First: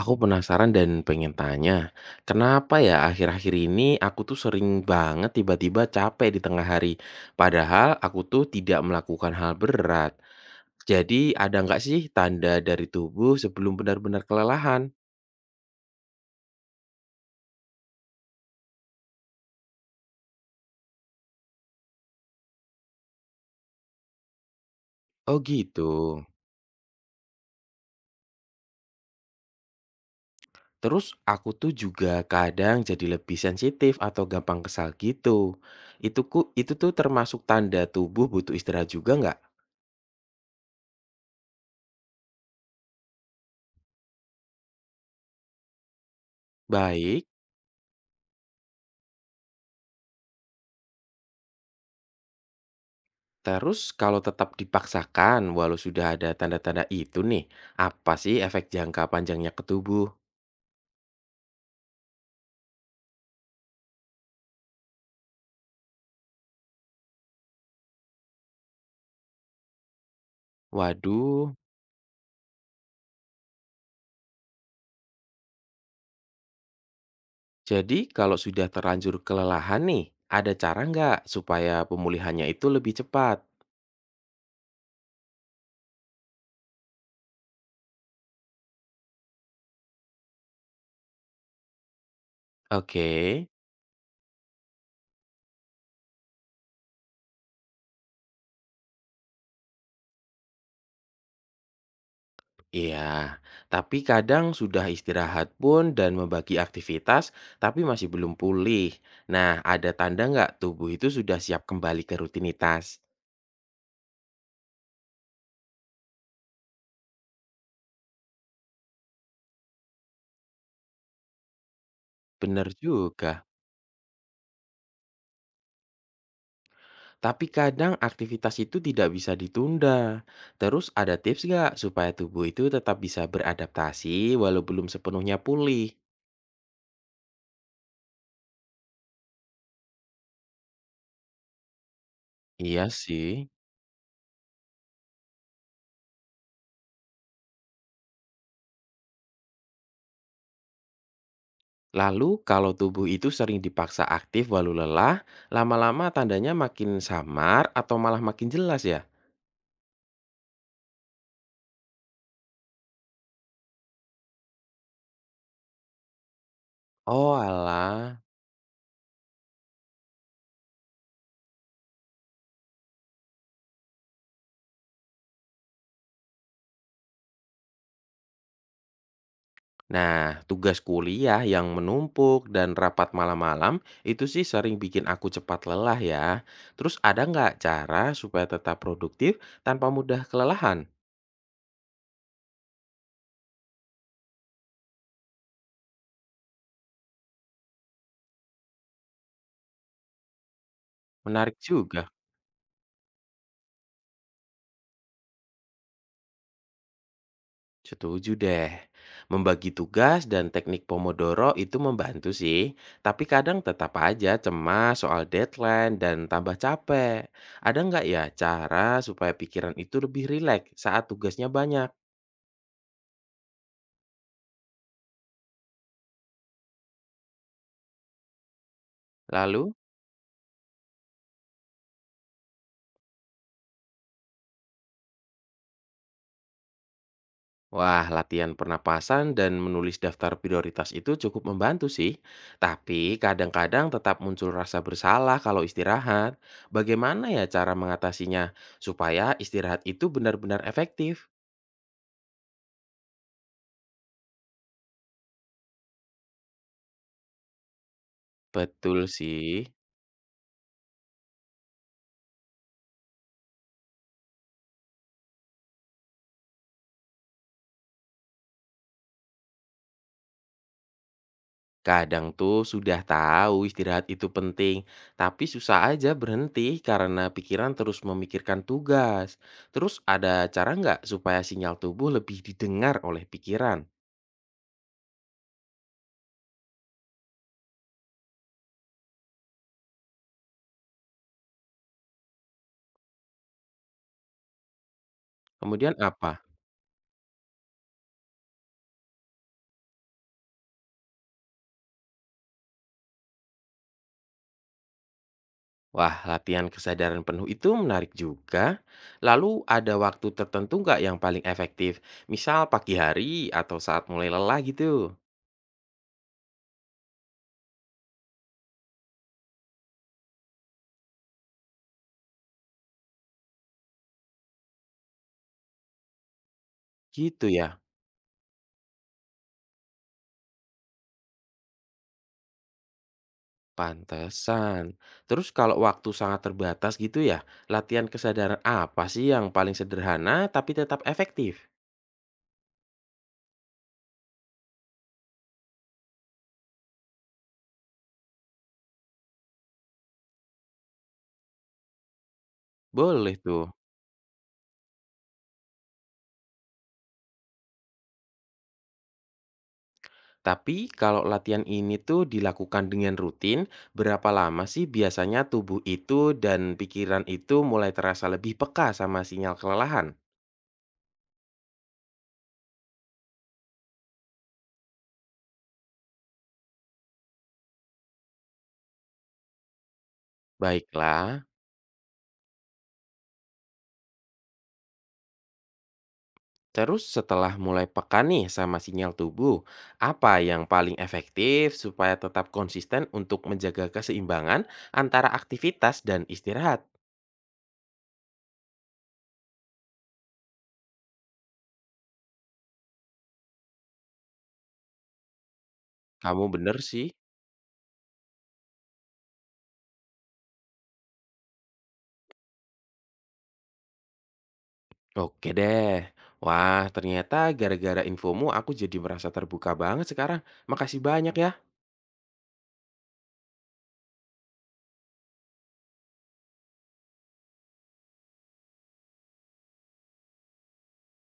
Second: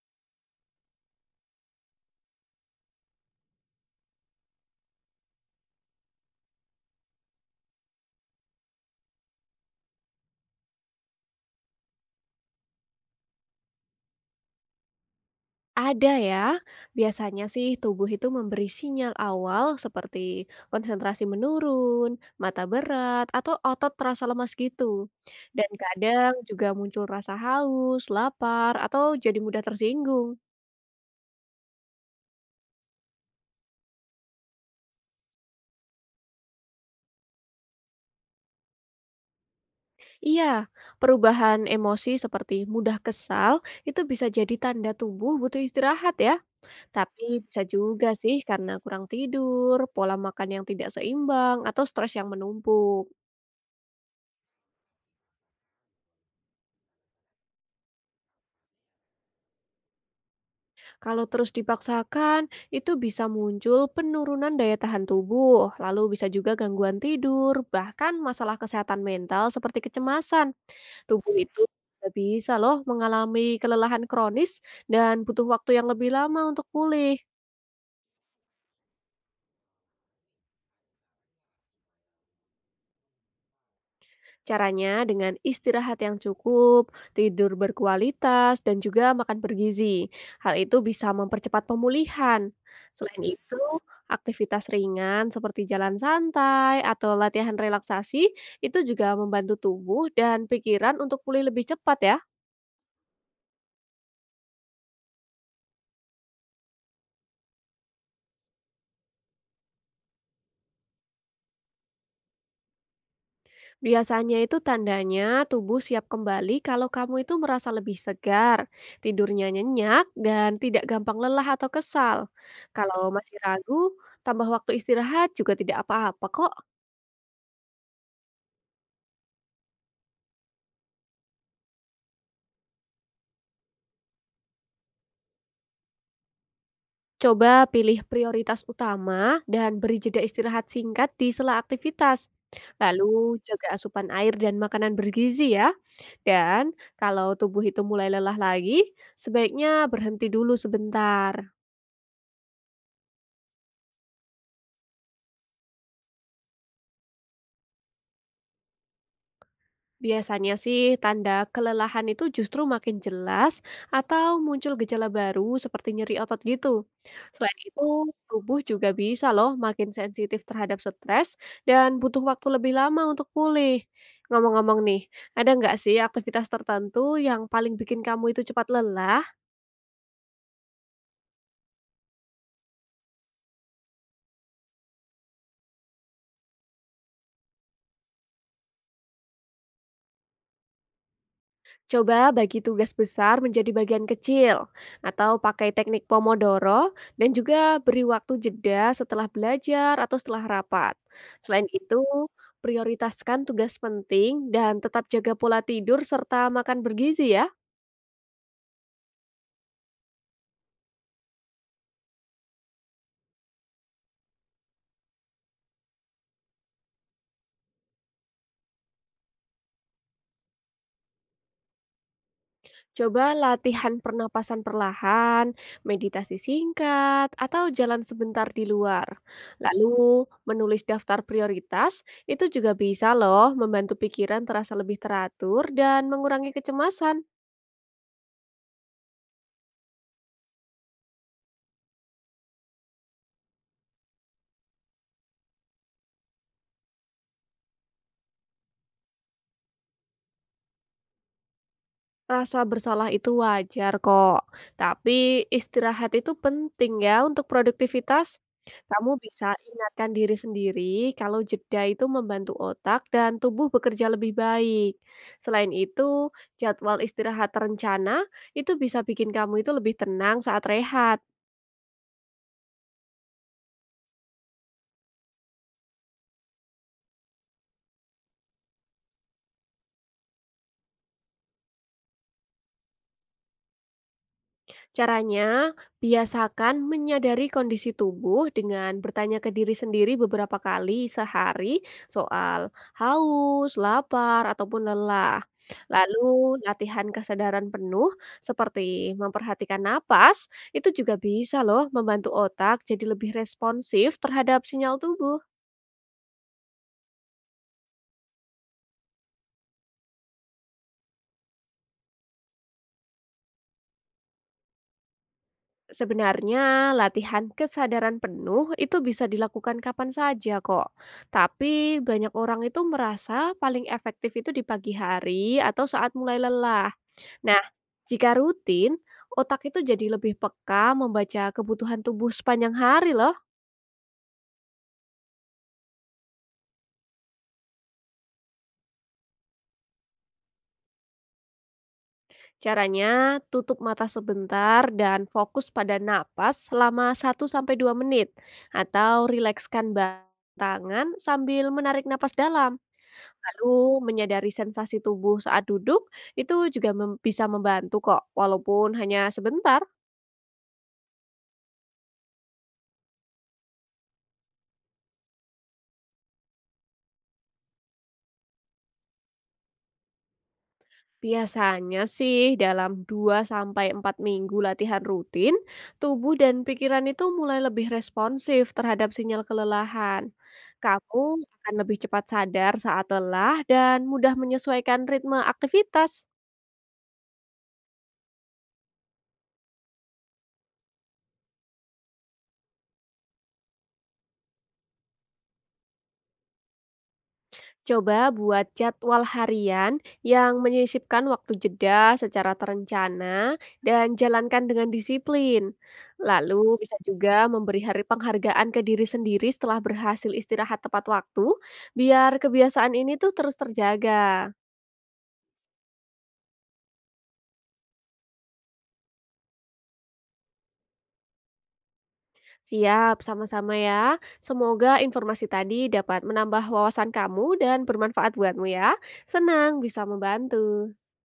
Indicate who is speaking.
Speaker 1: Aku penasaran dan pengen tanya, kenapa ya akhir-akhir ini aku tuh sering banget tiba-tiba capek di tengah hari, padahal aku tuh tidak melakukan hal berat. Jadi ada nggak sih tanda dari tubuh sebelum benar-benar kelelahan?
Speaker 2: Ada ya. Biasanya sih tubuh itu memberi sinyal awal seperti konsentrasi menurun, mata berat, atau otot terasa lemas gitu.
Speaker 1: Oh
Speaker 2: Dan
Speaker 1: gitu.
Speaker 2: kadang juga muncul rasa haus, lapar, atau jadi mudah tersinggung.
Speaker 1: Terus aku tuh juga kadang jadi lebih sensitif atau gampang kesal gitu. Itu tuh termasuk tanda tubuh butuh istirahat juga nggak?
Speaker 2: Iya, perubahan emosi seperti mudah kesal itu bisa jadi tanda tubuh butuh istirahat ya.
Speaker 1: Baik.
Speaker 2: Tapi bisa juga sih karena kurang tidur, pola makan yang tidak seimbang, atau stres yang menumpuk.
Speaker 1: Terus kalau tetap dipaksakan walau sudah ada tanda-tanda itu nih, apa sih efek jangka panjangnya ke tubuh?
Speaker 2: Kalau terus dipaksakan, itu bisa muncul penurunan daya tahan tubuh, lalu bisa juga gangguan tidur, bahkan masalah kesehatan mental seperti kecemasan. Tubuh
Speaker 1: Waduh,
Speaker 2: itu juga bisa loh mengalami kelelahan kronis dan butuh waktu yang lebih lama untuk pulih.
Speaker 1: jadi kalau sudah terlanjur kelelahan nih, ada cara nggak supaya pemulihannya itu lebih cepat?
Speaker 2: Caranya dengan istirahat yang cukup, tidur berkualitas, dan juga makan bergizi. Hal itu bisa mempercepat pemulihan.
Speaker 1: Oke,
Speaker 2: Selain itu, aktivitas ringan seperti jalan santai atau latihan relaksasi itu juga membantu tubuh dan pikiran untuk pulih lebih cepat ya.
Speaker 1: iya. Tapi kadang sudah istirahat pun dan membagi aktivitas, tapi masih belum pulih. Nah, ada tanda nggak tubuh itu sudah siap kembali ke rutinitas?
Speaker 2: Biasanya itu tandanya tubuh siap kembali kalau kamu itu merasa lebih segar, tidurnya nyenyak, dan tidak gampang lelah atau kesal.
Speaker 1: Bener
Speaker 2: Kalau
Speaker 1: juga.
Speaker 2: masih ragu, tambah waktu istirahat juga tidak apa-apa kok.
Speaker 1: Tapi kadang aktivitas itu tidak bisa ditunda. Terus ada tips nggak supaya tubuh itu tetap bisa beradaptasi walau belum sepenuhnya pulih?
Speaker 2: Coba pilih prioritas utama dan beri jeda istirahat singkat di sela aktivitas.
Speaker 1: Iya
Speaker 2: Lalu
Speaker 1: sih.
Speaker 2: jaga asupan air dan makanan bergizi ya. Dan kalau tubuh itu mulai lelah lagi, sebaiknya berhenti dulu sebentar.
Speaker 1: Lalu kalau tubuh itu sering dipaksa aktif walau lelah, lama-lama tandanya makin samar atau malah makin jelas ya?
Speaker 2: Biasanya sih tanda kelelahan itu justru makin jelas atau muncul gejala baru seperti nyeri otot gitu.
Speaker 1: Oh
Speaker 2: Selain itu,
Speaker 1: alah.
Speaker 2: tubuh juga bisa loh makin sensitif terhadap stres dan butuh waktu lebih lama untuk pulih. Ngomong-ngomong nih, ada nggak sih aktivitas tertentu yang paling bikin kamu itu cepat lelah?
Speaker 1: Nah, tugas kuliah yang menumpuk dan rapat malam-malam itu sih sering bikin aku cepat lelah ya. Terus ada nggak cara supaya tetap produktif tanpa mudah kelelahan?
Speaker 2: Coba bagi tugas besar menjadi bagian kecil, atau pakai teknik Pomodoro, dan juga beri waktu jeda setelah belajar atau setelah rapat.
Speaker 1: Menarik
Speaker 2: Selain itu,
Speaker 1: juga,
Speaker 2: prioritaskan tugas penting dan tetap jaga pola tidur serta makan bergizi ya.
Speaker 1: setuju deh. Membagi tugas dan teknik Pomodoro itu membantu sih, tapi kadang tetap aja cemas soal deadline dan tambah capek. Ada nggak ya cara supaya pikiran itu lebih rileks saat tugasnya banyak?
Speaker 2: Coba latihan pernapasan perlahan, meditasi singkat, atau jalan sebentar di luar.
Speaker 1: Lalu,
Speaker 2: Lalu, menulis daftar prioritas itu juga bisa loh membantu pikiran terasa lebih teratur dan mengurangi kecemasan.
Speaker 1: wah latihan pernapasan dan menulis daftar prioritas itu cukup membantu sih. Tapi kadang-kadang tetap muncul rasa bersalah kalau istirahat. Bagaimana ya cara mengatasinya supaya istirahat itu benar-benar efektif?
Speaker 2: Rasa bersalah itu wajar kok, tapi istirahat itu penting ya untuk produktivitas.
Speaker 1: Betul
Speaker 2: Kamu
Speaker 1: sih.
Speaker 2: bisa ingatkan diri sendiri kalau jeda itu membantu otak dan tubuh bekerja lebih baik. Selain itu, jadwal istirahat terencana itu bisa bikin kamu itu lebih tenang saat rehat.
Speaker 1: Kadang tuh sudah tahu istirahat itu penting, tapi susah aja berhenti karena pikiran terus memikirkan tugas. Terus ada cara nggak supaya sinyal tubuh lebih didengar oleh pikiran?
Speaker 2: Caranya, biasakan menyadari kondisi tubuh dengan bertanya ke diri sendiri beberapa kali sehari soal haus, lapar, ataupun lelah.
Speaker 1: Kemudian apa?
Speaker 2: Lalu, latihan kesadaran penuh seperti memperhatikan napas itu juga bisa loh membantu otak jadi lebih responsif terhadap sinyal tubuh.
Speaker 1: Wah, latihan kesadaran penuh itu menarik juga. Lalu ada waktu tertentu nggak yang paling efektif? Misal pagi hari atau saat mulai lelah gitu.
Speaker 2: Sebenarnya, latihan kesadaran penuh itu bisa dilakukan kapan saja kok. Tapi banyak orang itu merasa paling efektif itu di pagi hari atau saat mulai lelah.
Speaker 1: Gitu
Speaker 2: Nah,
Speaker 1: ya.
Speaker 2: jika rutin, otak itu jadi lebih peka membaca kebutuhan tubuh sepanjang hari loh.
Speaker 1: Pantesan. Terus kalau waktu sangat terbatas gitu ya, latihan kesadaran apa sih yang paling sederhana tapi tetap efektif?
Speaker 2: Caranya, tutup mata sebentar dan fokus pada napas selama 1 sampai 2 menit. Atau rilekskan tangan sambil menarik napas dalam.
Speaker 1: Boleh tuh.
Speaker 2: Lalu menyadari sensasi tubuh saat duduk itu juga bisa membantu kok, walaupun hanya sebentar.
Speaker 1: Tapi kalau latihan ini tuh dilakukan dengan rutin, berapa lama sih biasanya tubuh itu dan pikiran itu mulai terasa lebih peka sama sinyal kelelahan?
Speaker 2: Biasanya sih dalam 2 sampai 4 minggu latihan rutin, tubuh dan pikiran itu mulai lebih responsif terhadap sinyal kelelahan. Kamu
Speaker 1: Baiklah.
Speaker 2: akan lebih cepat sadar saat lelah dan mudah menyesuaikan ritme aktivitas.
Speaker 1: Terus setelah mulai peka nih sama sinyal tubuh, apa yang paling efektif supaya tetap konsisten untuk menjaga keseimbangan antara aktivitas dan istirahat?
Speaker 2: Coba buat jadwal harian yang menyisipkan waktu jeda secara terencana dan jalankan dengan disiplin.
Speaker 1: Kamu bener
Speaker 2: Lalu bisa
Speaker 1: sih.
Speaker 2: juga memberi hari penghargaan ke diri sendiri setelah berhasil istirahat tepat waktu, biar kebiasaan ini tuh terus terjaga.
Speaker 1: Oke deh. Wah, ternyata gara-gara infomu aku jadi merasa terbuka banget sekarang. Makasih banyak ya.
Speaker 2: Siap, sama-sama ya. Semoga informasi tadi dapat menambah wawasan kamu dan bermanfaat buatmu ya. Senang bisa membantu.